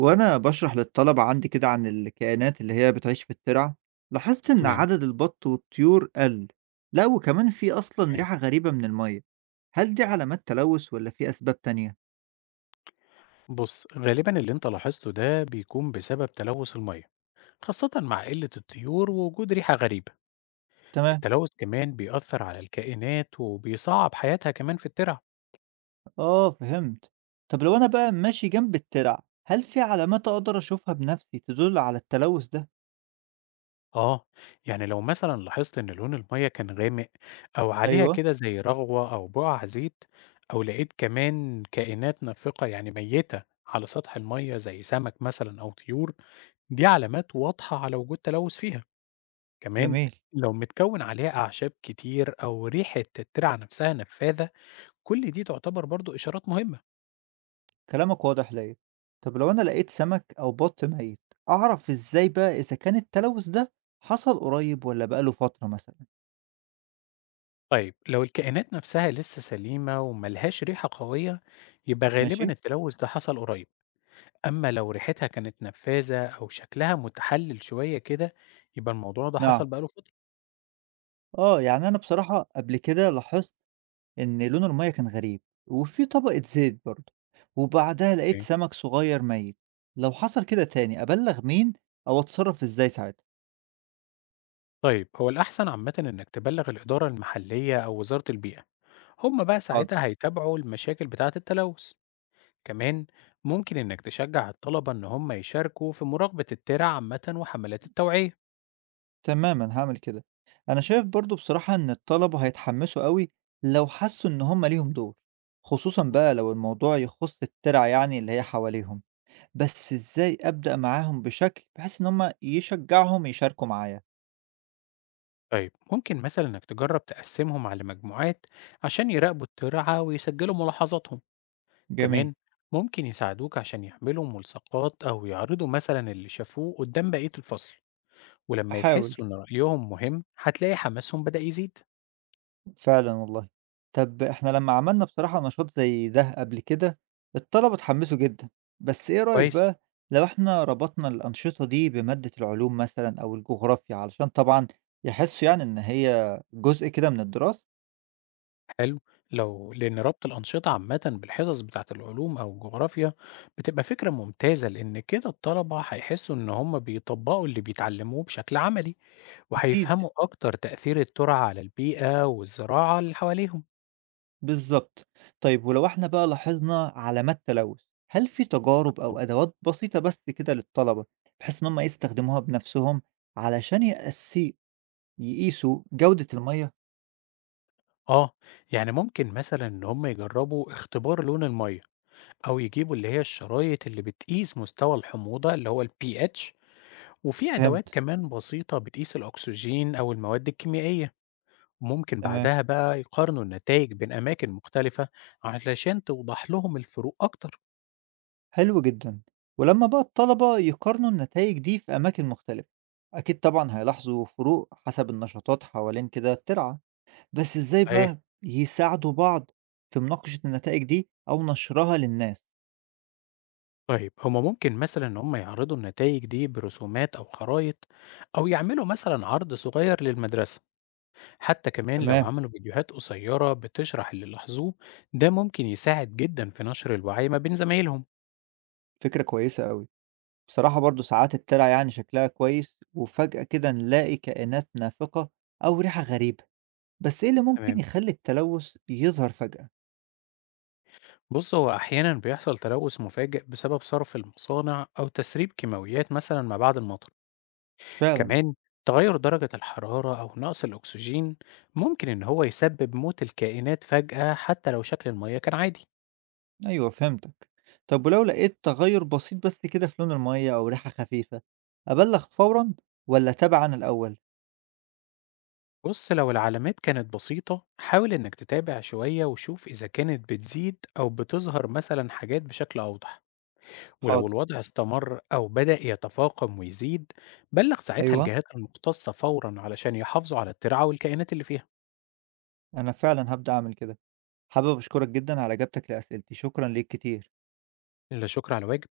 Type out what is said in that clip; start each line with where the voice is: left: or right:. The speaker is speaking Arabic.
right: وأنا بشرح للطلبة عندي كده عن الكائنات اللي هي بتعيش في الترع. لاحظت إن
left: تمام.
right: عدد البط والطيور قل. لا، وكمان في أصلا
left: اوكي.
right: ريحة غريبة من المية. هل دي علامات تلوث ولا في أسباب تانية؟
left: بص، غالبا اللي انت لاحظته ده بيكون بسبب تلوث الميه، خاصة مع قلة الطيور ووجود ريحة غريبة.
right: تمام.
left: التلوث كمان بيأثر على الكائنات وبيصعب حياتها كمان في الترع.
right: آه، فهمت. طب لو أنا بقى ماشي جنب الترع، هل في علامات أقدر أشوفها بنفسي تدل على التلوث ده؟
left: اه، يعني لو مثلا لاحظت ان لون الميه كان غامق، او عليها
right: أيوه.
left: كده زي رغوة او بقع زيت، او لقيت كمان كائنات نافقة، يعني ميتة على سطح الميه زي سمك مثلا او طيور، دي علامات واضحة على وجود تلوث فيها. كمان،
right: جميل.
left: لو متكون عليها أعشاب كتير أو ريحة الترعة نفسها نفاذة، كل دي تعتبر برضو إشارات مهمة.
right: كلامك واضح ليا. طب لو أنا لقيت سمك أو بط ميت، أعرف إزاي بقى إذا كان التلوث ده حصل قريب ولا بقاله فترة مثلا؟
left: طيب، لو الكائنات نفسها لسه سليمة وملهاش ريحة قوية، يبقى غالبا
right: ماشي.
left: التلوث ده حصل قريب. أما لو ريحتها كانت نفاذة أو شكلها متحلل شوية كده، يبقى الموضوع ده
right: نعم،
left: حصل بقاله فترة.
right: آه، يعني أنا بصراحة قبل كده لاحظت إن لون المَيّة كان غريب، وفي طبقة زيت برضه، وبعدها لقيت
left: إيه؟
right: سمك صغير ميت، لو حصل كده تاني أبلّغ مين أو أتصرّف إزاي ساعتها؟
left: طيب، هو الأحسن عامة إنك تبلغ الإدارة المحلية أو وزارة البيئة. هما بقى
right: حاضر.
left: ساعتها هيتابعوا المشاكل بتاعة التلوث. كمان، ممكن إنك تشجع الطلبة إن هم يشاركوا في مراقبة الترع عامة وحملات التوعية.
right: تمامًا، هاعمل كده. أنا شايف برضه بصراحة إن الطلبة هيتحمّسوا أوي لو حسّوا إن هم ليهم دور، خصوصًا بقى لو الموضوع يخُص الترعة يعني اللي هي حواليهم، بس إزاي أبدأ معاهم بشكل بحيث إن هم يشجّعهم يشاركوا معايا؟
left: طيب، ممكن مثلا إنك تجرب تقسمهم على مجموعات عشان يراقبوا الترعة ويسجلوا ملاحظاتهم.
right: جميل.
left: كمان، ممكن يساعدوك عشان يعملوا ملصقات أو يعرضوا مثلا اللي شافوه قدام بقية الفصل. ولما
right: هاحاول.
left: يحسوا إن رأيهم مهم، هتلاقي حماسهم بدأ يزيد.
right: فعلًا والله. طَب إحنا لمّا عملنا بصراحة نشاط زي ده قبل كده، الطلبة اتحمسوا جدًا، بس إيه رأيك
left: كويس.
right: بقى لو إحنا ربطنا الأنشطة دي بمادة العلوم مثلًا أو الجغرافيا، علشان طبعًا يحسّوا يعني إن هي جزء كده من الدراسة؟
left: حلو. لو لأن ربط الأنشطة عامة بالحصص بتاعة العلوم أو الجغرافيا بتبقى فكرة ممتازة، لأن كده الطلبة هيحسوا إن هم بيطبقوا اللي بيتعلموه بشكل عملي،
right: أكيد.
left: وهيفهموا أكتر تأثير الترعة على البيئة والزراعة اللي حواليهم.
right: بالضبط. طيب ولو إحنا بقى لاحظنا علامات تلوث، هل في تجارب أو أدوات بسيطة بس كده للطلبة، بحيث إن هم يستخدموها بنفسهم علشان يقيسوا جودة المَيَّة؟
left: آه، يعني ممكن مثلا إن هم يجربوا اختبار لون المية، أو يجيبوا اللي هي الشرايط اللي بتقيس مستوى الحموضة اللي هو ال pH. وفي أدوات
right: فهمت.
left: كمان بسيطة بتقيس الأكسجين أو المواد الكيميائية. ممكن
right: تمام.
left: بعدها بقى يقارنوا النتائج بين أماكن مختلفة علشان توضح لهم الفروق أكتر.
right: حلو جدًا، ولمّا بقى الطلبة يقارنوا النتايج دي في أماكن مختلفة، أكيد طبعًا هيلاحظوا فروق حسب النشاطات حوالين كده الترعة، بس إزاي
left: صحيح.
right: بقى يساعدوا بعض في مناقشة النتائج دي أو نشرها للناس؟
left: طيب، هما ممكن مثلا إن هما يعرضوا النتائج دي برسومات أو خرايط، أو يعملوا مثلا عرض صغير للمدرسة. حتى كمان لو
right: تمام.
left: عملوا فيديوهات قصيرة بتشرح اللي لاحظوه، ده ممكن يساعد جدا في نشر الوعي ما بين زمايلهم.
right: فكرة كويسة أوي. بصراحة برضه ساعات الترعة يعني شكلها كويس وفجأة كده نلاقي كائنات نافقة أو ريحة غريبة، بس إيه اللي ممكن
left: تمام.
right: يخلي التلوث يظهر فجأة؟
left: بص، هو أحيانا بيحصل تلوث مفاجئ بسبب صرف المصانع أو تسريب كيماويات مثلا ما بعد المطر.
right: فعلًا.
left: كمان، تغير درجة الحرارة أو نقص الأكسجين ممكن إن هو يسبب موت الكائنات فجأة، حتى لو شكل المياه كان عادي.
right: أيوه، فهمتك. طب ولو لقيت تغيُّر بسيط بس كده في لون المَيّة أو ريحة خفيفة، أبلّغ فورًا والّا أتابع أنا الأول؟
left: بص، لو العلامات كانت بسيطة، حاول إنك تتابع شوية وشوف إذا كانت بتزيد أو بتظهر مثلا حاجات بشكل أوضح. ولو
right: حاضر.
left: الوضع استمر أو بدأ يتفاقم ويزيد، بلغ ساعتها
right: أيوه،
left: الجهات المختصة فورا علشان يحافظوا على الترعة والكائنات اللي فيها.
right: أنا فعلًا هابدأ أعمل كده. حابب أشكرك جدًا على إجابتك لأسئلتي، شكرًا ليك كتير.
left: لا شكر على واجب.